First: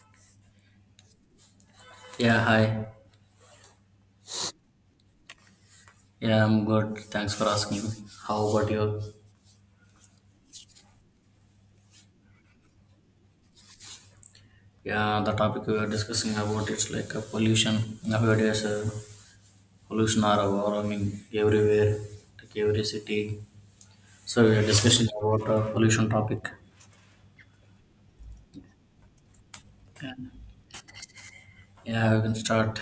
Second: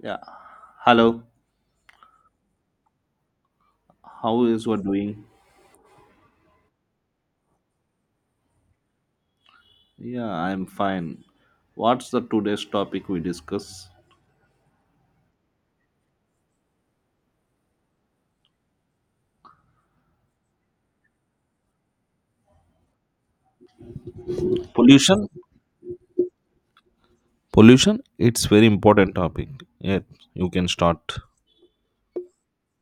Yeah. Hello. Yeah, hi. How is you doing? Yeah, I'm good. Thanks for asking. How about you? Yeah, I'm fine. What's the today's topic we discuss? Yeah, the topic we were discussing about it's like a pollution. Nowadays, pollution are overwhelming everywhere, like every city. So we are discussing Pollution. about pollution topic. Pollution. It's very important topic. Yeah, Yeah, you can start. yeah, we can start.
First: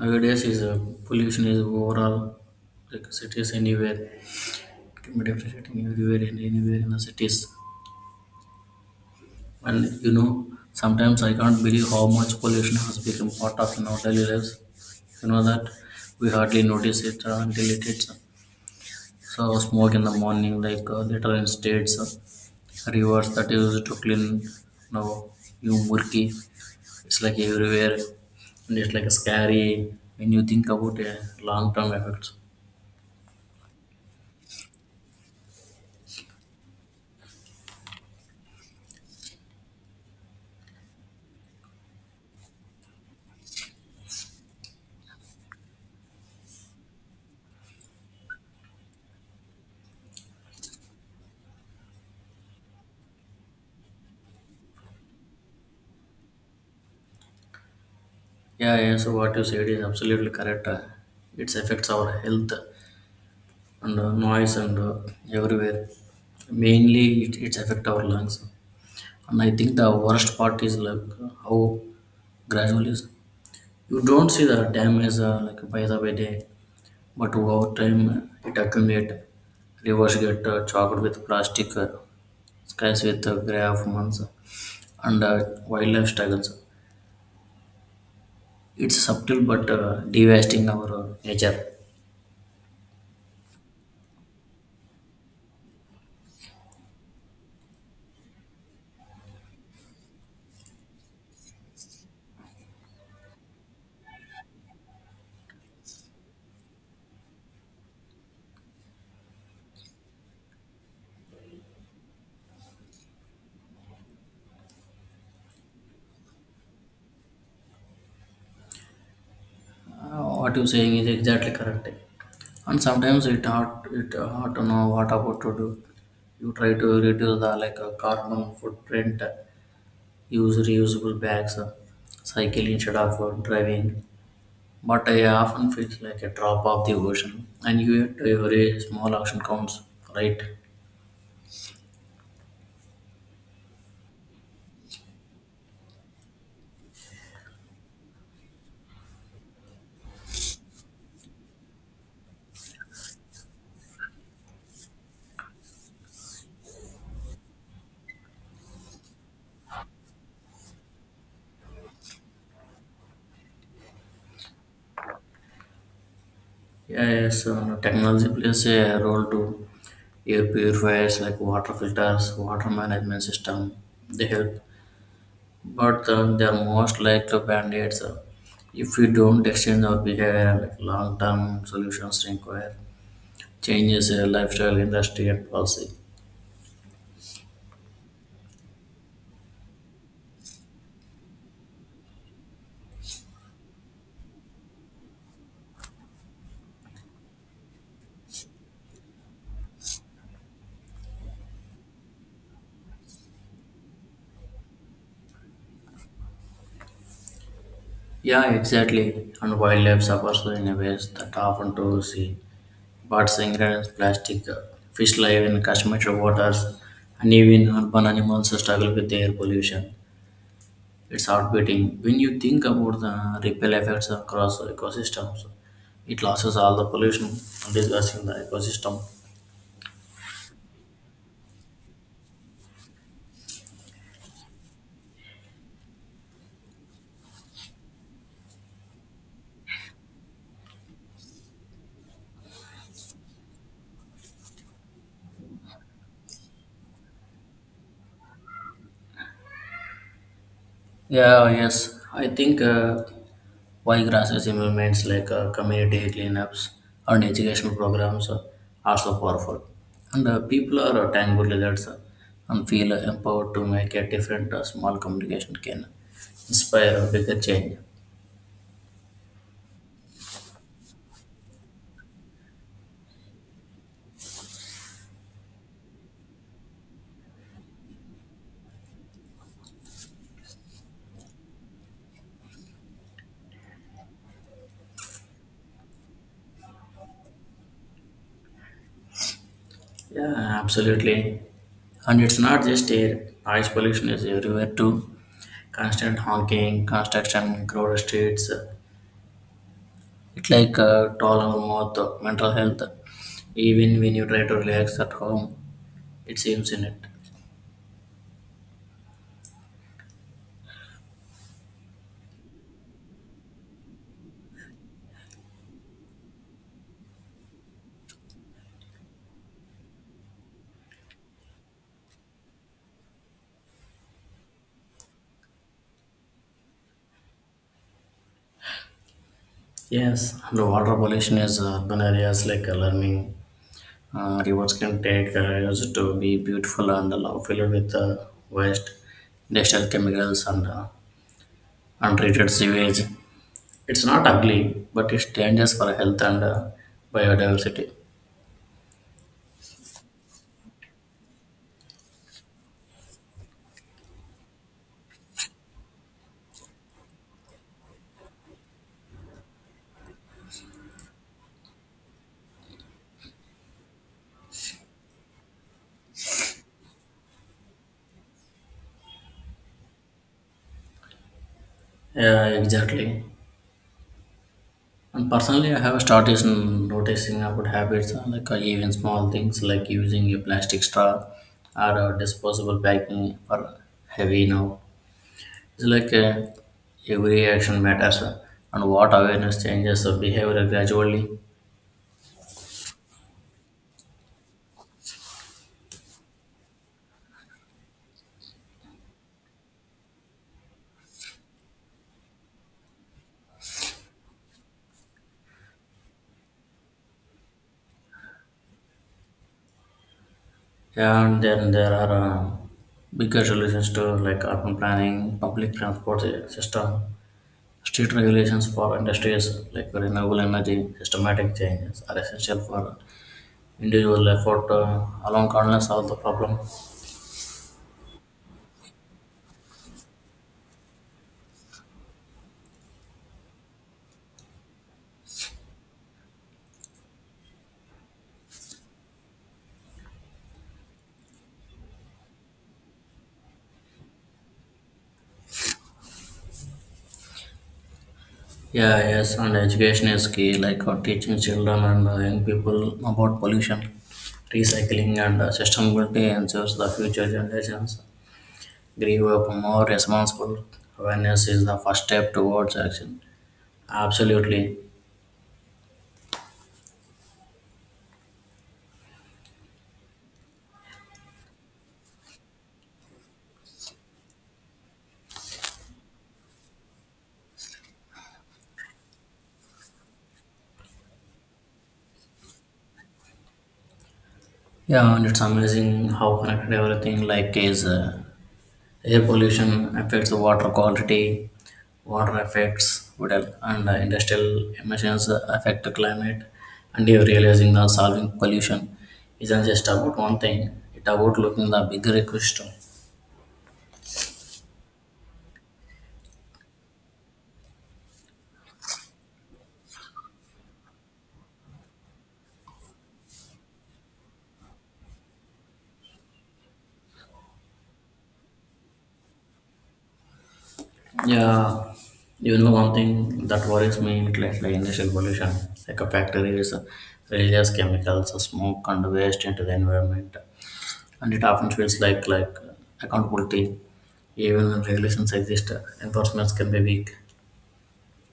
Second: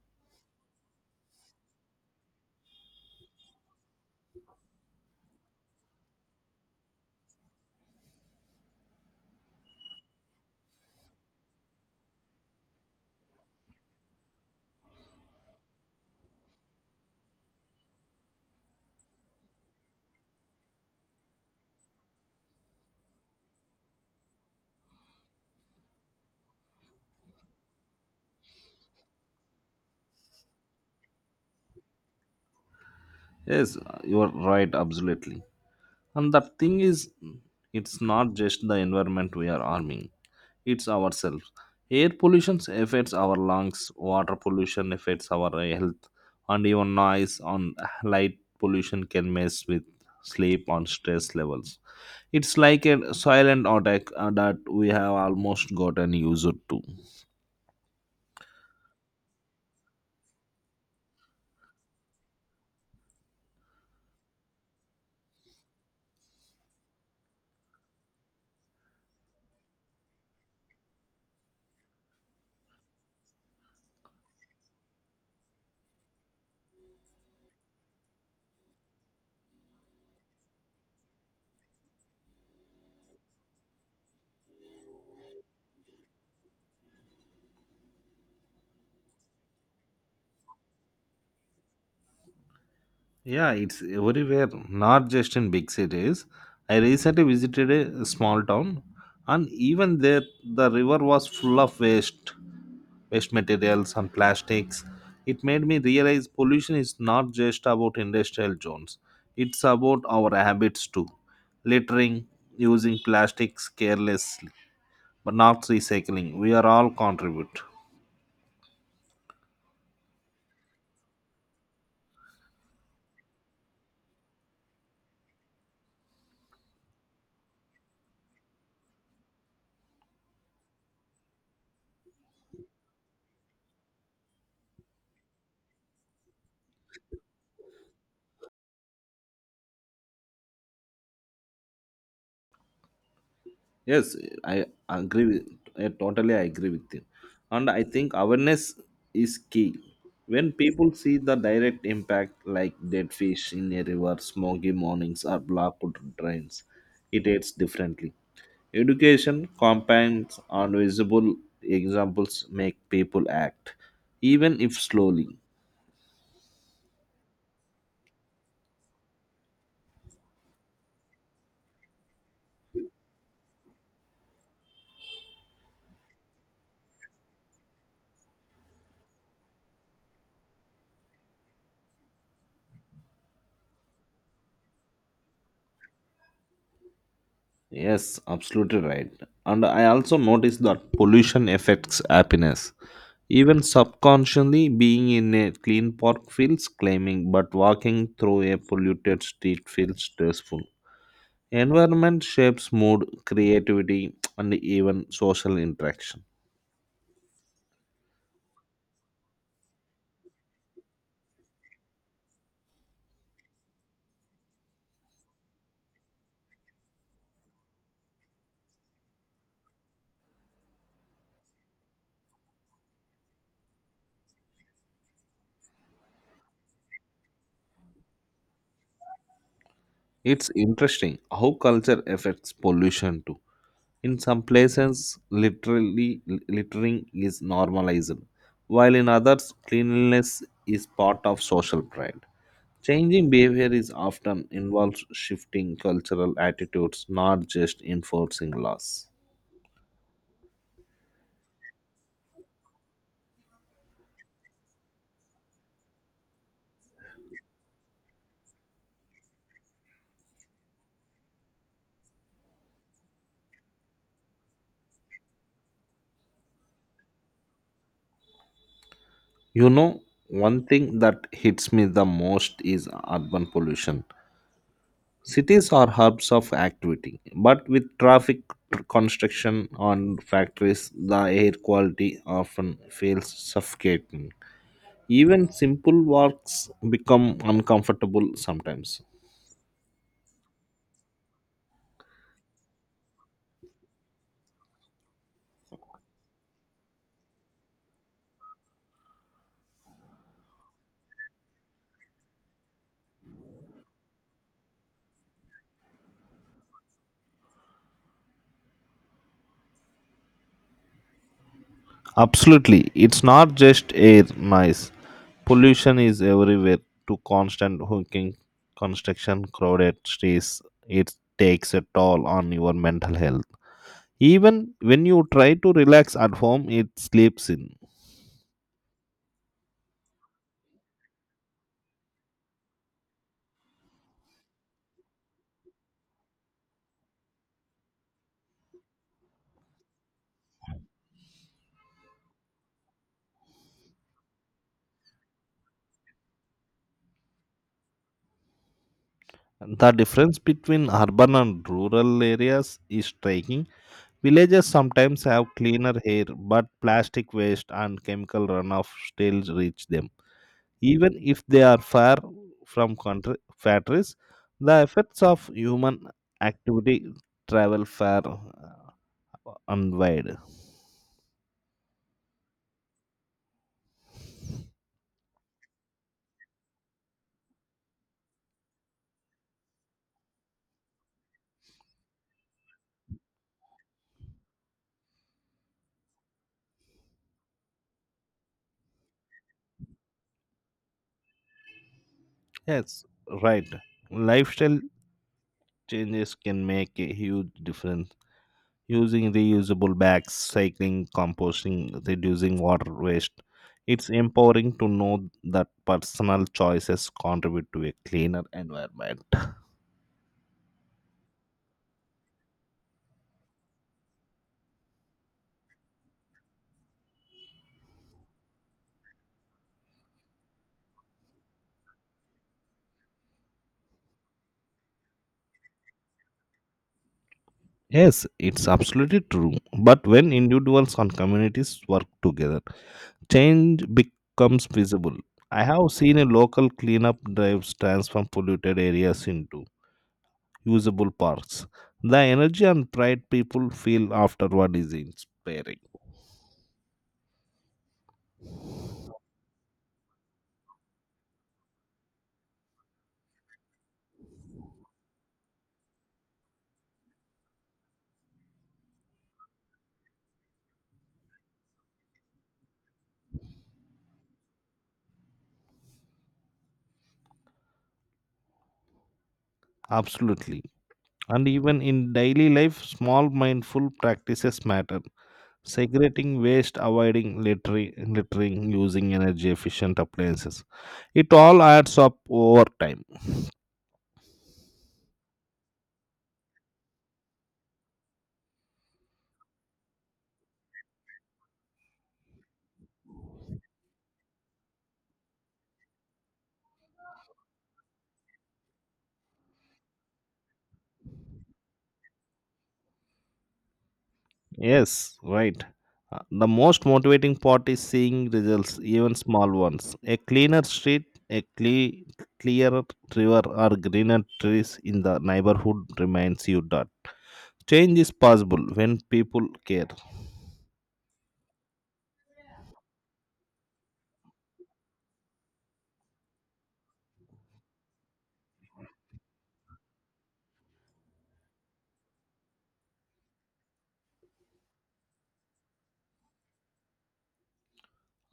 Nowadays, is pollution is overall like cities anywhere. It can be differentiating everywhere and anywhere in the cities. And you know, sometimes I can't believe how much pollution has become part of in our daily lives. You know that we hardly notice it until it hits. So smoke in the morning, like later in states, rivers that used to clean, know, you murky. It's like everywhere, and it's like scary when you think about long-term effects. Yes, you are right. Absolutely. And the thing is, it's not just the environment we are harming, it's ourselves. Air pollution affects our lungs, water pollution affects our health, and even noise on light pollution can mess with sleep on stress levels. It's like a silent attack that we have almost gotten used to. Yeah, yeah. So what you said is absolutely correct. It affects our health and noise and everywhere mainly it affect our lungs, and I think the worst part is like how gradually is- you don't see the damage like by the by day, but over time it accumulate. Rivers get choked with plastic, skies with gray of months, and wildlife struggles. It's subtle but devastating our nature. Yeah, it's everywhere, not just in big cities. I recently visited a small town, and even there, the river was full of waste, waste materials and plastics. It made me realize pollution is not just about industrial zones, it's about our habits too. Littering, using plastics carelessly, but not recycling. We are all contribute. What you're saying is exactly correct. And sometimes it hard to know what about to do. You try to reduce the like carbon footprint, use reusable bags, cycle instead of driving. But I often feel like a drop of the ocean, and yet every small action counts, right? Yes, I agree with I totally agree with you. And I think awareness is key. When people see the direct impact like dead fish in a river, smoky mornings or blocked drains, it hits differently. Education compounds on visible examples make people act, even if slowly. Yes, technology plays a role too. Air purifiers like water filters, water management system, they help but they're most likely band-aids if we don't exchange our behavior like long-term solutions require changes in lifestyle industry and policy. Yes, absolutely right. And I also noticed that pollution affects happiness. Even subconsciously, being in a clean park feels claiming, but walking through a polluted street feels stressful. Environment shapes mood, creativity, and even social interaction. Yeah, exactly, and wildlife suffers in a ways that often to see birds ingredients plastic, fish live in Kashmir waters, and even urban animals struggle with air pollution. It's outbiting when you think about the ripple effects across ecosystems. It loses all the pollution and disgusting the ecosystem. It's interesting how culture affects pollution too. In some places, literally littering is normalized, while in others, cleanliness is part of social pride. Changing behavior is often involves shifting cultural attitudes, not just enforcing laws. Yeah, oh, yes. I think why grassroots movements like community cleanups and educational programs are so powerful. And people are thankful leaders and feel empowered to make a different small communication can inspire a bigger change. You know, one thing that hits me the most is urban pollution. Cities are hubs of activity, but with traffic, construction, and factories, the air quality often feels suffocating. Even simple walks become uncomfortable sometimes. Yeah, absolutely. And it's not just air. Noise pollution is everywhere too. Constant honking, construction, crowded streets. It's like toll our mouth, mental health. Even when you try to relax at home, it seems in it. Absolutely, it's not just air noise. Pollution is everywhere. To constant honking, construction, crowded streets, it takes a toll on your mental health. Even when you try to relax at home, it sleeps in. Yes, the water pollution is urban areas like alarming. Rivers can take areas to be beautiful and love filled with waste, industrial chemicals, and untreated sewage. It's not ugly, but it's dangerous for health and biodiversity. The difference between urban and rural areas is striking. Villages sometimes have cleaner air, but plastic waste and chemical runoff still reach them. Even if they are far from country factories, the effects of human activity travel far and wide. Yeah, exactly. And personally, I have started noticing about habits like even small things like using a plastic straw or a disposable packing for heavy now. It's like every action matters and what awareness changes the behavior gradually. Yes, right. Lifestyle changes can make a huge difference. Using reusable bags, cycling, composting, reducing water waste. It's empowering to know that personal choices contribute to a cleaner environment. And then there are bigger solutions to like urban planning, public transport system, street regulations for industries like renewable energy, systematic changes are essential for individual effort alone can't solve the problem. Yes, it's absolutely true. But when individuals and communities work together, change becomes visible. I have seen a local cleanup drives transform polluted areas into usable parks. The energy and pride people feel afterward is inspiring. Yeah, yes, and education is key, like teaching children and young people about pollution, recycling, and sustainability ensures the future generations grow up more responsible. Awareness is the first step towards action. Absolutely. Absolutely. And even in daily life, small mindful practices matter. Segregating waste, avoiding littering, littering, using energy efficient appliances. It all adds up over time. Yeah, and it's amazing how connected everything like is. Air pollution affects the water quality, water affects what, and industrial emissions affect the climate. And you're realizing that solving pollution isn't just about one thing, it's about looking the bigger ecosystem. Yes, right. The most motivating part is seeing results, even small ones. A cleaner street, a clearer river, or greener trees in the neighborhood reminds you that change is possible when people care. Yeah, you know one thing that worries me in like industrial pollution, like a factories releases chemicals, smoke and waste into the environment, and it often feels like accountability, even when regulations exist, enforcements can be weak.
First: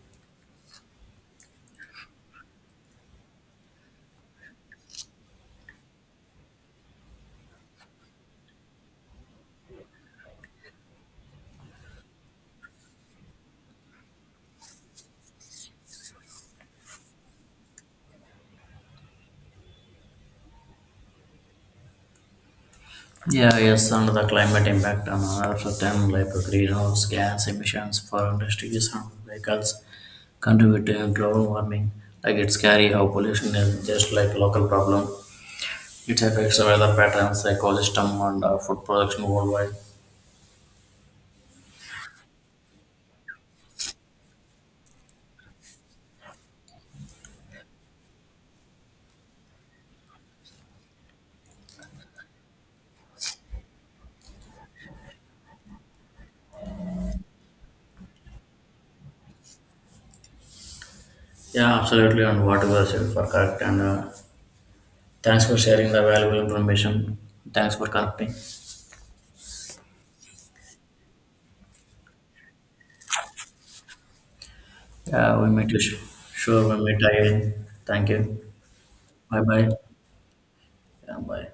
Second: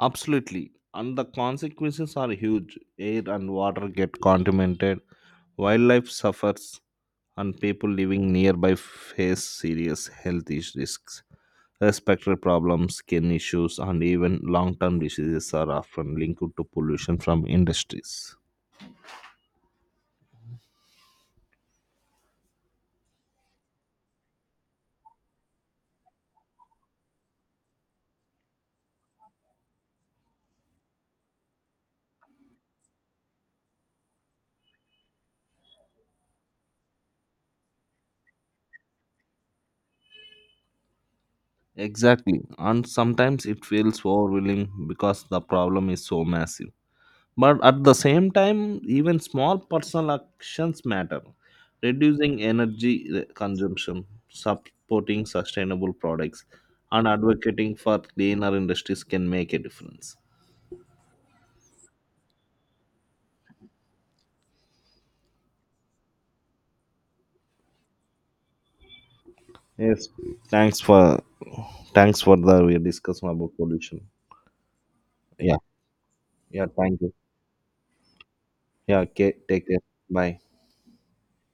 Absolutely. And the consequences are huge. Air and water get contaminated, wildlife suffers, and people living nearby face serious risks. Respiratory problems, skin issues, and even long term diseases are often linked to pollution from industries. Yeah, yes, and the climate impact on Earth, then like greenhouse gas emissions for industries and vehicles contribute to global warming. Like it's scary how pollution is just like local problem. It affects the weather patterns, ecosystem, and food production worldwide. Exactly. And sometimes it feels overwhelming because the problem is so massive. But at the same time, even small personal actions matter. Reducing consumption, supporting sustainable products, and advocating for cleaner industries can make a difference. Yeah, absolutely, and what you have said for correct. And thanks for sharing the valuable information. Thanks for connecting. Yes. Thanks for thanks for the we discussion about pollution. Yeah, we Yeah. meet you. Yeah. Sure, we Thank meet you. again. Thank you. Yeah. Okay, Bye take bye. care. Bye. Yeah, bye.